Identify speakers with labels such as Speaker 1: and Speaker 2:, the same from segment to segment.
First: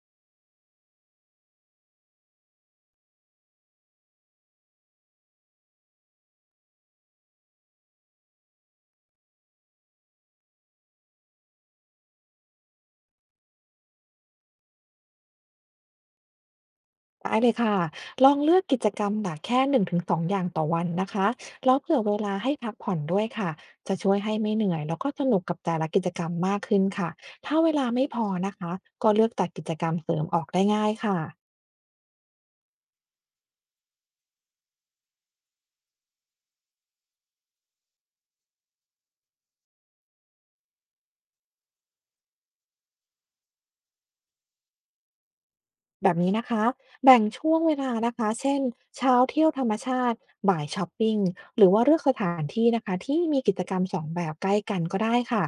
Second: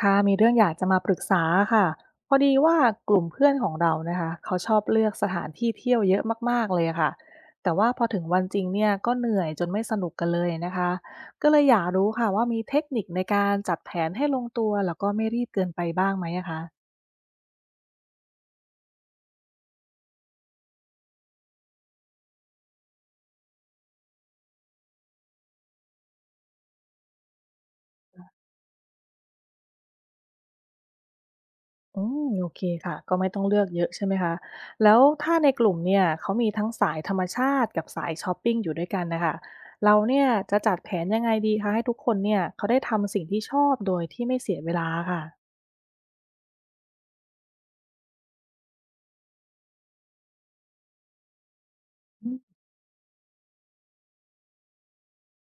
Speaker 1: ค่ะมีเรื่องอยากจะมาปรึกษาค่ะพอดีว่ากลุ่มเพื่อนของเรานะคะเขาชอบเลือกสถานที่เที่ยวเยอะมากๆเลยค่ะแต่ว่าพอถึงวันจริงเนี่ยก็เหนื่อยจนไม่สนุกกันเลยนะคะก็เลยอยากรู้ค่ะว่ามีเทคนิคในการจัดแผนให้ลงตัวแล้วก็ไม่รีบเกินไปบ้างไหมอะคะ
Speaker 2: ได้เลยค่ะลองเลือกกิจกรรมหนักแค่1-2องอย่างต่อวันนะคะแล้วเผื่อเวลาให้พักผ่อนด้วยค่ะจะช่วยให้ไม่เหนื่อยแล้วก็สนุกกับแต่ละกิจกรรมมากขึ้นค่ะถ้าเวลาไม่พอนะคะก็เลือกตัดกิจกรรมเสริมออกได้ง่ายค่ะ
Speaker 1: อืมโอเคค่ะก็ไม่ต้องเลือกเยอะใช่ไหมคะแล้วถ้าในกลุ่มเนี่ยเขามีทั้งสายธรรมชาติกับสายชอปปิ้งอยู่ด้วยกันนะคะเราเนี่ยจะจัดแผนยังไงดีคะให้ทุกคนเนี่ยเขาได้ทำสิ่งที่ชอบโดยที่ไม่เสียเวลาค่ะ
Speaker 2: แบบนี้นะคะแบ่งช่วงเวลานะคะเช่นเช้าเที่ยวธรรมชาติบ่ายช้อปปิ้งหรือว่าเลือกส
Speaker 1: อื
Speaker 2: ถาน
Speaker 1: ม
Speaker 2: ที่นะคะที่มีกิจกรรมสองแบบใกล้กันก็ได้ค่ะ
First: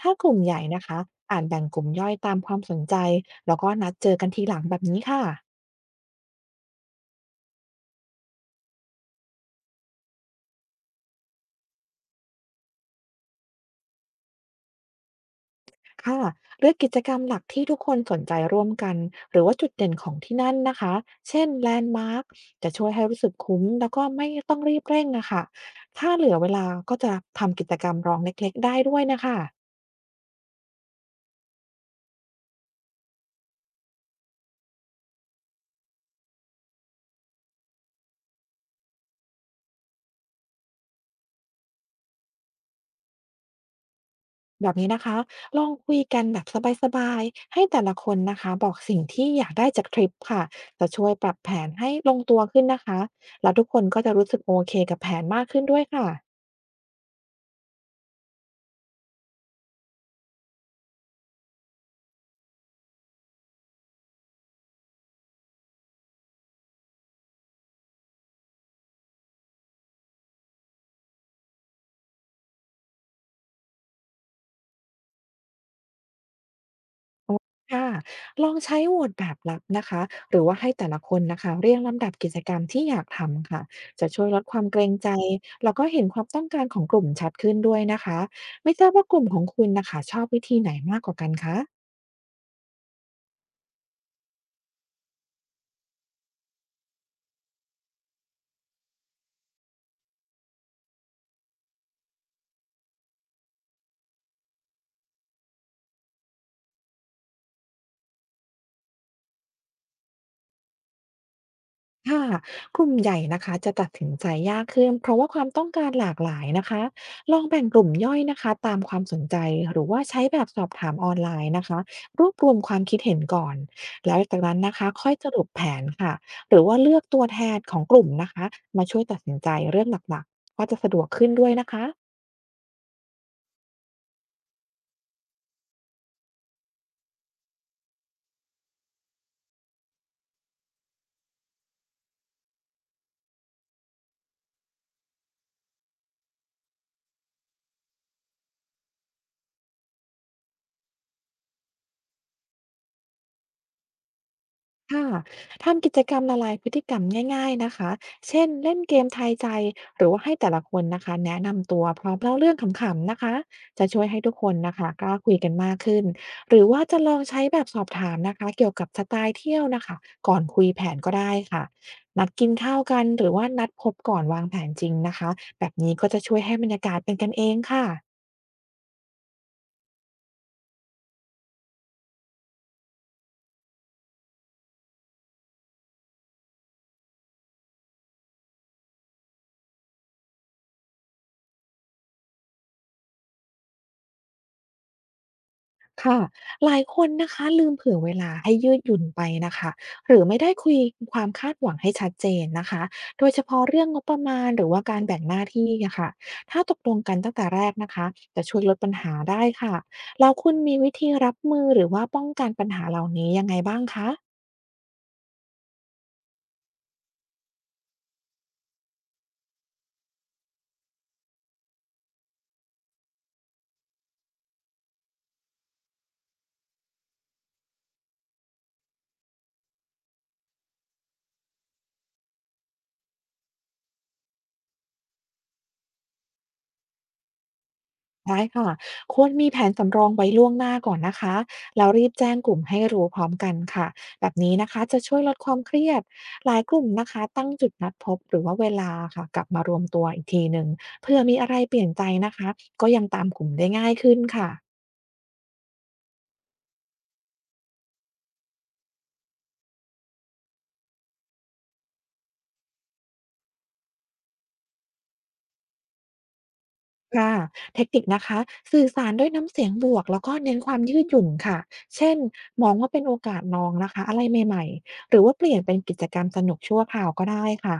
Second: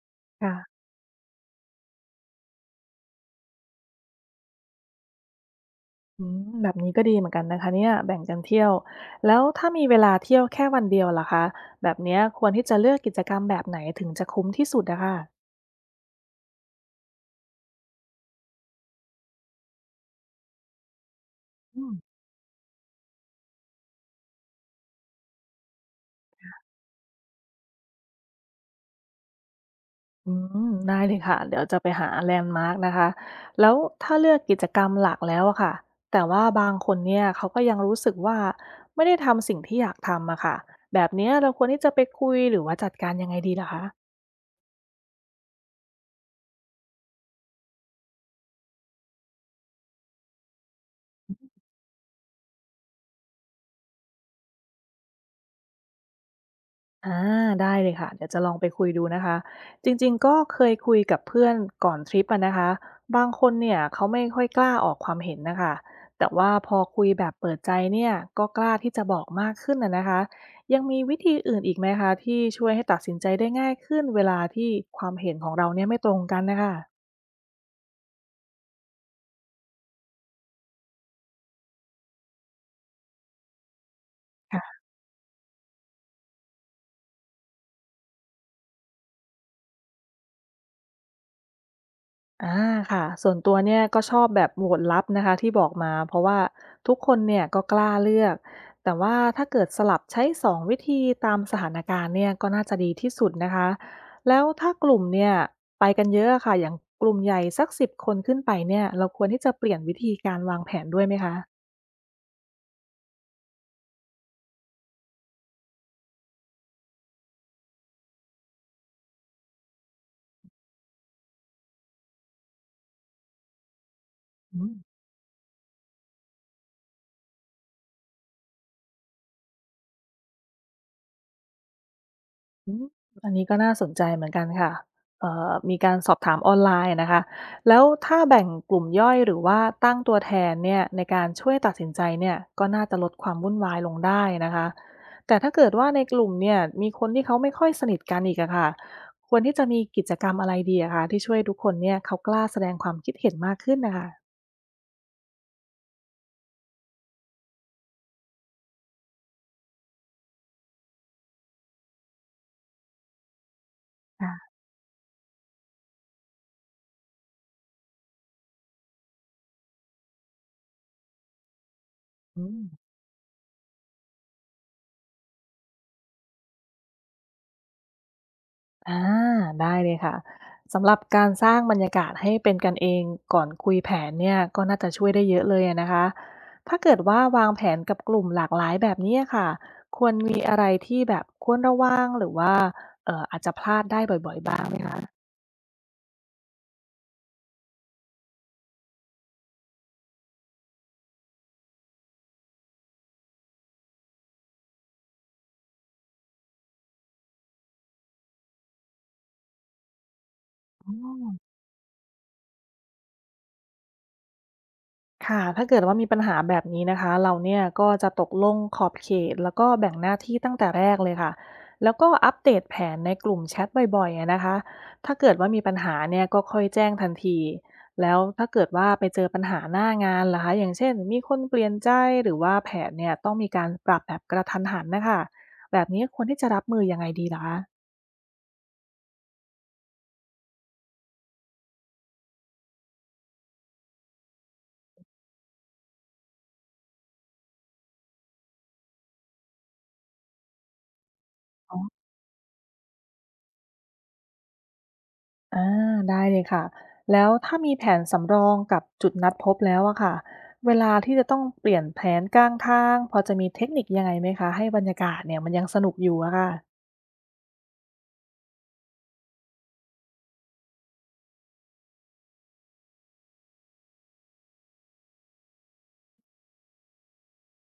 Speaker 2: ถ้ากลุ่มใหญ่
Speaker 1: ค่ะ
Speaker 2: นะคะอาจแบ่งกลุ่มย่อยตามความสนใจแล้วก็นัดเจอกันทีหลังแบบนี้ค่ะ
Speaker 1: อืมแบบนี้ก็ดีเหมือนกันนะคะเนี่ยแบ่งกันเที่ยวแล้วถ้ามีเวลาเที่ยวแค่วันเดียวล่ะคะแบบเนี้ยควรที่จะเลือกกิจกรรมแบบไหนถึงจะคุ้มที่สุดนะคะ
Speaker 2: ค่ะเลือกกิจกรรมหลักที่ทุกคนสนใจร่วมกันหรือว่าจุดเด่นของที่นั่นนะคะเช่นแล
Speaker 1: อื
Speaker 2: น
Speaker 1: ม
Speaker 2: ด์มาร์คจะช่วยให้รู้สึกคุ้มแล้วก็ไม่ต้องรีบเร่งนะคะถ้าเหลือเวลาก็จะทำกิจกรรมรองเล็กๆได้ด้วยนะคะ
Speaker 1: อืมได้เลยค่ะเดี๋ยวจะไปหาแลนด์มาร์กนะคะแล้วถ้าเลือกกิจกรรมหลักแล้วอะค่ะแต่ว่าบางคนเนี่ยเขาก็ยังรู้สึกว่าไม่ได้ทำสิ่งที่อยากทำอะค่ะแบบเนี้ยเราควรที่จะไปคุยหรือว่าจัดการยังไงดีล่ะคะ
Speaker 2: แบบนี้นะคะลองคุยกันแบบสบายๆให้แต่ละคนนะคะบอกสิ่งที่อยากได้จากทริปค่ะจะช่วยปรับแผนให้ลงตัวขึ้นนะคะแล้วทุกคนก็จะรู้สึกโอเคกับแผนมากขึ้นด้วยค่ะ
Speaker 1: อาได้เลยค่ะเดี๋ยวจะลองไปคุยดูนะคะจริงๆก็เคยคุยกับเพื่อนก่อนทริปอะนะคะบางคนเนี่ยเขาไม่ค่อยกล้าออกความเห็นนะคะแต่ว่าพอคุยแบบเปิดใจเนี่ยก็กล้าที่จะบอกมากขึ้นอะนะคะยังมีวิธีอื่นอีกไหมคะที่ช่วยให้ตัดสินใจได้ง่ายขึ้นเวลาที่ความเห็นของเราเนี่ยไม่ตรงกันนะคะ
Speaker 2: ค่ะลองใช้โหวตแบบลับนะคะหรือว่าให้แต่ละคนนะคะเรียงลำดับกิจกรรมที่อยากทำค่ะจะช่วยลดความเกรงใจแล้วก็เห็นความต้องการของกลุ่มชัดขึ้นด้วยนะคะไม่ทราบว่ากลุ่มของคุณนะคะชอบวิธีไหนมากกว่ากันคะ
Speaker 1: อาค่ะส่วนตัวเนี่ยก็ชอบแบบโหวตลับนะคะที่บอกมาเพราะว่าทุกคนเนี่ยก็กล้าเลือกแต่ว่าถ้าเกิดสลับใช้2วิธีตามสถานการณ์เนี่ยก็น่าจะดีที่สุดนะคะแล้วถ้ากลุ่มเนี่ยไปกันเยอะอค่ะอย่างกลุ่มใหญ่สัก10คนขึ้นไปเนี่ยเราควรที่จะเปลี่ยนวิธีการวางแผนด้วยไหมคะ
Speaker 2: ค่ะกลุ่มใหญ่นะคะจะตัดสินใจยากขึ้นเพราะว่าความต้องการหลากหลายนะคะลองแบ่งกลุ่มย่อยนะคะตามความสนใจหรือว่าใช้แบบสอบถามออนไลน์นะคะรวบรวมความคิดเห็นก่อนแล้วจากนั้นนะคะค่อยสรุปแผนค่ะหรือว่าเลือกตัวแทนของกลุ่มนะคะมาช่วยตัดสินใจเรื่องหลักๆก็จะสะดวกขึ้นด้วยนะคะ
Speaker 1: อืมอันนี้ก็น่าสนใจเหมือนกันค่ะมีการสอบถามออนไลน์นะคะแล้วถ้าแบ่งกลุ่มย่อยหรือว่าตั้งตัวแทนเนี่ยในการช่วยตัดสินใจเนี่ยก็น่าจะลดความวุ่นวายลงได้นะคะแต่ถ้าเกิดว่าในกลุ่มเนี่ยมีคนที่เขาไม่ค่อยสนิทกันอีกอะค่ะควรที่จะมีกิจกรรมอะไรดีอะคะที่ช่วยทุกคนเนี่ยเขากล้าแสดงความคิดเห็นมากขึ้นนะคะ
Speaker 2: ค่ะทำกิจกรรมละลายพฤติกรรมง่ายๆนะคะ เช่นเล่นเกมทายใจหรือว่าให้แต่ละคนนะคะแนะนำตัวพร้อมเล่าเรื่องขำๆนะคะจะช่วยให้ทุ
Speaker 1: ค่ะ
Speaker 2: กคนนะคะกล้าคุยกันมากขึ้นหรือว่าจะลองใช้แบบสอบถามนะคะเกี่ยวกับสไตล์เที่ยวนะคะก่อนคุยแผนก็ได้ค่ะนัด
Speaker 1: อื
Speaker 2: กิน
Speaker 1: ม
Speaker 2: ข้าวกันหรือว่านัดพบก่อนวางแผนจริงนะคะแบบนี้ก็จะช่วยให้บรรยากาศเป็นกันเองค่ะ
Speaker 1: อาได้เลยค่ะสำหรับการสร้างบรรยากาศให้เป็นกันเองก่อนคุยแผนเนี่ยก็น่าจะช่วยได้เยอะเลยอะนะคะถ้าเกิดว่าวางแผนกับกลุ่มหลากหลายแบบนี้อะค่ะควรมีอะไรที่แบบควรระวังหรือว่าอาจจะพลาดได้บ่อยๆบ้างไหมคะ
Speaker 2: ค่ะหลายคนนะคะลืมเผื่อเวลาให้ยืดหยุ่นไปนะคะหรือไม่ได้คุยความคาดหวังให้ชัดเจนนะคะโดยเฉพาะเรื่องงบประมาณหรือว่าการแบ่งหน้าที่อะค่ะถ้าตกลงกันตั้งแต่แรกนะคะจะช่วยลดปัญหาได้ค่ะแล้วคุณมีวิธีรับมือหรือว่าป้องกันปัญหาเหล่านี้ยังไงบ้างคะ
Speaker 1: ค่ะถ้าเกิดว่ามีปัญหาแบบนี้นะคะเราเนี่ยก็จะตกลงขอบเขตแล้วก็แบ่งหน้าที่ตั้งแต่แรกเลยค่ะแล้วก็อัปเดตแผนในกลุ่มแชทบ่อยๆอะนะคะถ้าเกิดว่ามีปัญหาเนี่ยก็ค่อยแจ้งทันทีแล้วถ้าเกิดว่าไปเจอปัญหาหน้างานล่ะคะอย่างเช่นมีคนเปลี่ยนใจหรือว่าแผนเนี่ยต้องมีการปรับแบบกระทันหันนะคะแบบนี้ควรที่จะรับมือยังไงดีล่ะคะ
Speaker 2: ได้ค่ะควรมีแผนสำรองไว้ล่วงหน้าก่อนนะคะ แล้วรีบแจ้งกลุ่มให้รู้พร้อมกันค่ะ แบบนี้นะคะจะช่วยลดความเครียดหลายกลุ่มนะคะตั้งจุดนัดพบหรือว่าเวลาค่ะกลับมารวมตัวอีกทีหนึ่งเพื่อมีอะไรเปลี่ยนใจนะคะก็ยังตามกลุ่มได้ง่ายขึ้นค่ะ
Speaker 1: อาได้เลยค่ะแล้วถ้ามีแผนสำรองกับจุดนัดพบแล้วอะค่ะเวลาที่จะต้องเปลี่ยนแผนกลางทางพอจะมีเทคนิคยังไงไหมคะให้บรรยากาศเนี่ยมันยังสนุกอยู่อะค่ะ
Speaker 2: ค่ะเทคนิคนะคะสื่อสารด้วยน้ำเสียงบวกแล้วก็เน้นความยืดหยุ่นค่ะเช่นมองว่าเป็นโอกาสลองนะคะอะไรใหม่ๆหรือว่าเปลี่ยนเป็นกิจกรรมสนุกชั่วคราวก็ได้ค่ะ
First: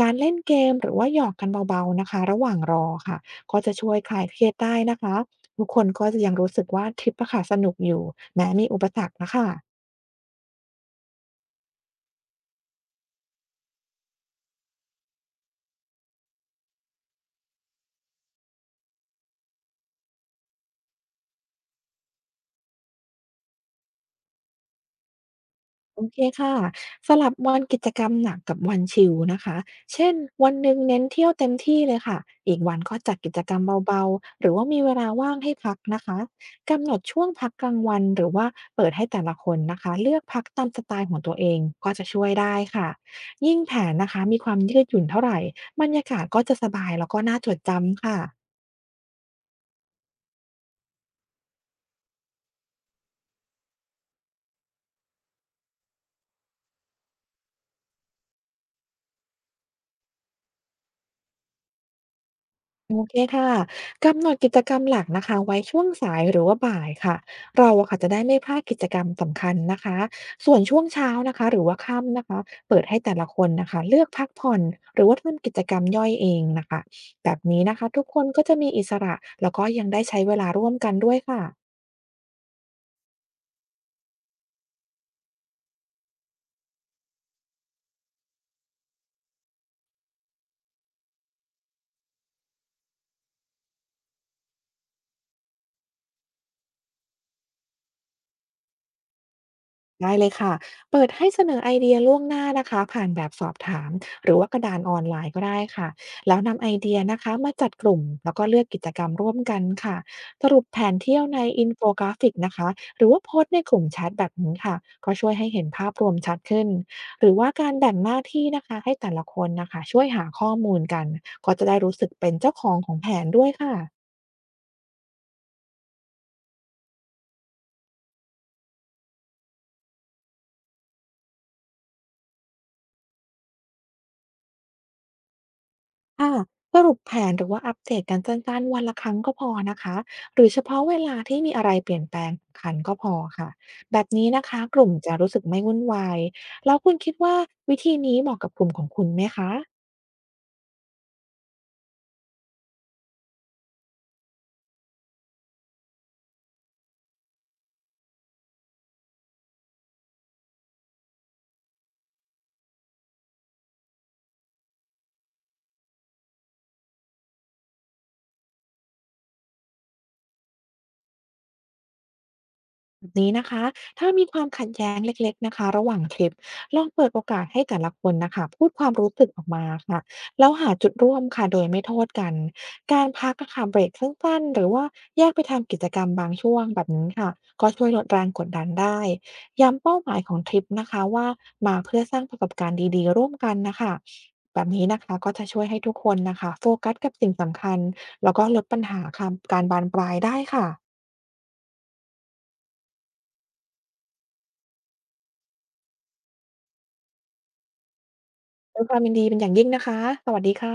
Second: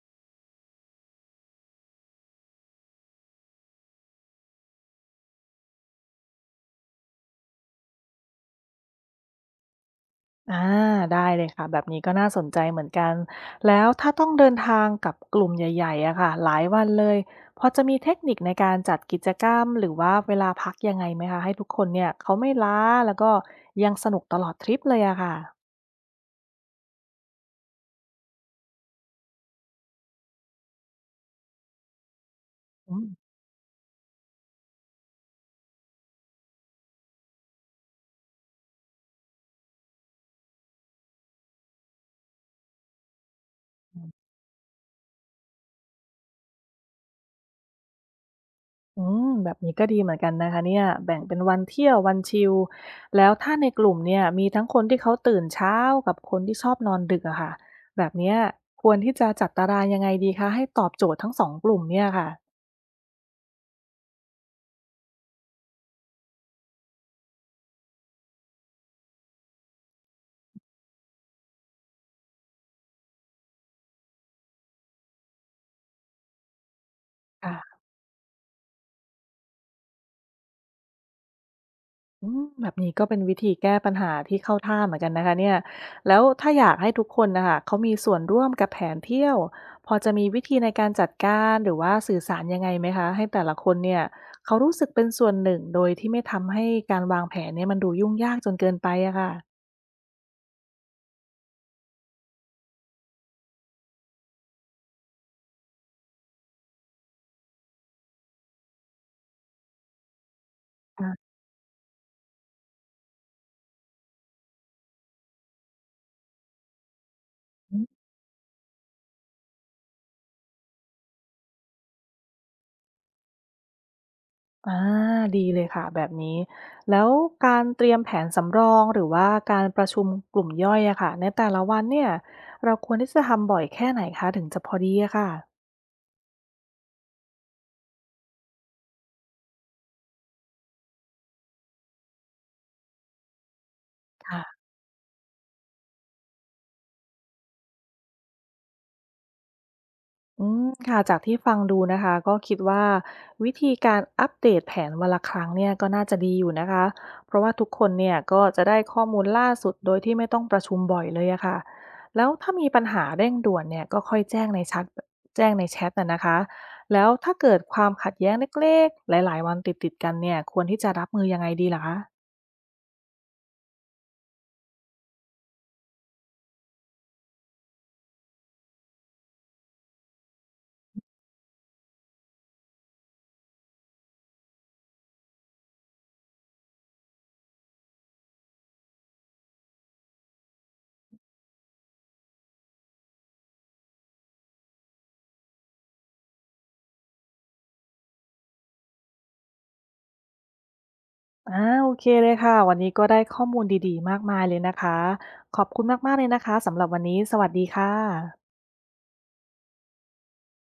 Speaker 2: การเล่นเกมหรือว่าหยอกกันเบาๆนะคะระหว่างรอค่ะก็จะช่วยคลายเครียดได้นะคะทุกคนก็จะยังรู้สึกว่าทริปอะค่ะสนุกอยู่แม้มีอุปสรรคนะคะ
Speaker 1: อาได้เลยค่ะแบบนี้ก็น่าสนใจเหมือนกันแล้วถ้าต้องเดินทางกับกลุ่มใหญ่ๆอะค่ะหลายวันเลยพอจะมีเทคนิคในการจัดกิจกรรมหรือว่าเวลาพักยังไงไหมคะให้ทุกคนเนี่ยเขาไม่ล้าแล้วก็ยังสนุกตลอดทริปเลยอะค่ะ
Speaker 2: โอเคค่ะสลับวันกิจกรรมหนักกับวันชิลนะคะเช่นวันหนึ่งเน้นเที่ยวเต็มที่เลยค่ะอีกวันก็
Speaker 1: อืม
Speaker 2: จัดกิจกรรมเบาๆหรือว่ามีเวลาว่างให้พักนะคะกำหนดช่วงพักกลางวันหรือว่าเปิดให้แต่ละคนนะคะเลือกพักตามสไตล์ของตัวเองก็จะช่วยได้ค่ะยิ่งแผนนะคะมีความยืดหยุ่นเท่าไหร่บรรยากาศก็จะสบายแล้วก็น่าจดจำค่ะ
Speaker 1: อืมแบบนี้ก็ดีเหมือนกันนะคะเนี่ยแบ่งเป็นวันเที่ยววันชิลแล้วถ้าในกลุ่มเนี่ยมีทั้งคนที่เขาตื่นเช้ากับคนที่ชอบนอนดึกอะค่ะแบบเนี้ยควรที่จะจัดตารางยังไงดีคะให้ตอบโจทย์ทั้งสองกลุ่มเนี่ยค่ะ
Speaker 2: โอเคค่ะกำหนดกิจกรรมหลักนะคะไว้ช่วงสายหรือว่าบ่ายค่ะเราอะค่ะจะได้ไม่พลาดกิจกรรมสำคัญนะคะส่วนช่วงเช้านะคะหรือว่าค่ำนะคะเปิดให้แต่ละคนนะคะเลือกพักผ่อนหรือว่าทำกิจกรรมย่อยเองนะคะแบบนี้นะ
Speaker 1: ค่ะ
Speaker 2: คะทุกคนก็จะมีอิสระแล้วก็ยังได้ใช้เวลาร่วมกันด้วยค่ะ
Speaker 1: อืมแบบนี้ก็เป็นวิธีแก้ปัญหาที่เข้าท่าเหมือนกันนะคะเนี่ยแล้วถ้าอยากให้ทุกคนนะคะเขามีส่วนร่วมกับแผนเที่ยวพอจะมีวิธีในการจัดการหรือว่าสื่อสารยังไงไหมคะให้แต่ละคนเนี่ยเขารู้สึกเป็นส่วนหนึ่งโดยที่ไม่ทำให้การวางแผนเนี่ยมันดูยุ่งยากจนเกินไปอะค่ะ
Speaker 2: ได้เลยค่ะ เปิดให้เสนอไอเดียล่วงหน้านะคะผ่านแบบสอบถามหรือว่ากระดานออนไลน์ก็ได้ค่ะ แล้วนำไอเดียนะคะมาจัดกลุ่มแล้วก็เลือกกิจกรรมร่วมกันค่ะ สรุปแผนเที่ยว
Speaker 1: อ
Speaker 2: ในอินโฟกราฟิกนะคะหรือว่าโพสต์ในกลุ่มแชทแบบนี้ค่ะก็ช่วยให้เห็นภาพรวมชัดขึ้นหรือว่าการแบ่ง
Speaker 1: า
Speaker 2: หน้าที่นะคะให้แต่ละคนนะคะช่วยหาข้อมูลกันก็จะได้รู้สึกเป็นเจ้าของของแผนด้วยค่ะ
Speaker 1: อ่าดีเลยค่ะแบบนี้แล้วการเตรียมแผนสำรองหรือว่าการประชุมกลุ่มย่อยอะค่ะในแต่ละวันเนี่ยเราควรที่จะทำบ่อยแค่ไหนคะถึงจะพอดีอะ
Speaker 2: ค่ะสรุปแผนหรือว่าอัปเดตกันสั้นๆวันละครั้งก็พอนะคะหรือเฉพาะเวลาที่มีอะไรเปลี่ยนแปลงสำคัญก็พอค่ะแบบนี้นะคะ
Speaker 1: ค่ะ
Speaker 2: กลุ่มจะรู้สึกไม่วุ่นวายแล้วคุณคิดว่าวิธีนี้เหมาะกับกลุ่มของคุณไหมคะ
Speaker 1: อืมค่ะจากที่ฟังดูนะคะก็คิดว่าวิธีการอัปเดตแผนวันละครั้งเนี่ยก็น่าจะดีอยู่นะคะเพราะว่าทุกคนเนี่ยก็จะได้ข้อมูลล่าสุดโดยที่ไม่ต้องประชุมบ่อยเลยอะค่ะแล้วถ้ามีปัญหาเร่งด่วนเนี่ยก็ค่อยแจ้งในแชทน่ะนะคะแล้วถ้าเกิดความขัดแย้งเล็กๆหลายๆวันติดๆกันเนี่ยควรที่จะรับมือยังไงดีล่ะคะ
Speaker 2: แบบนี้นะคะถ้ามีความขัดแย้งเล็กๆนะคะระหว่างทริปลองเปิดโอกาสให้แต่ละคนนะคะพูดความรู้สึกออกมาค่ะแล้วหาจุดร่วมค่ะโดยไม่โทษกันการพักอะค่ะเบรกสั้นๆหรือว่าแยกไปทำกิจกรรมบางช่วงแบบนี้ค่ะก็ช่วยลดแรงกดดันได้ย้ำเป้าหมายของทริปนะคะว่ามาเพื่อสร้างประสบการณ์ดีๆร่วมกันนะคะแบบนี้นะคะก็จะช่วยให้ทุกคนนะคะโฟกัสกับสิ่งสำคัญแล้วก็ลดปัญหาค่ะการบานปลายได้ค่ะ
Speaker 1: อาโอเคเลยค่ะวันนี้ก็ได้ข้อมูลดีๆมากมายเลยนะคะขอบคุณมากๆเลยนะคะสำหรับวันนี้สวัสดีค่ะ
Speaker 2: ด้วยความยินดีเป็นอย่างยิ่งนะคะ สวัสดีค่ะ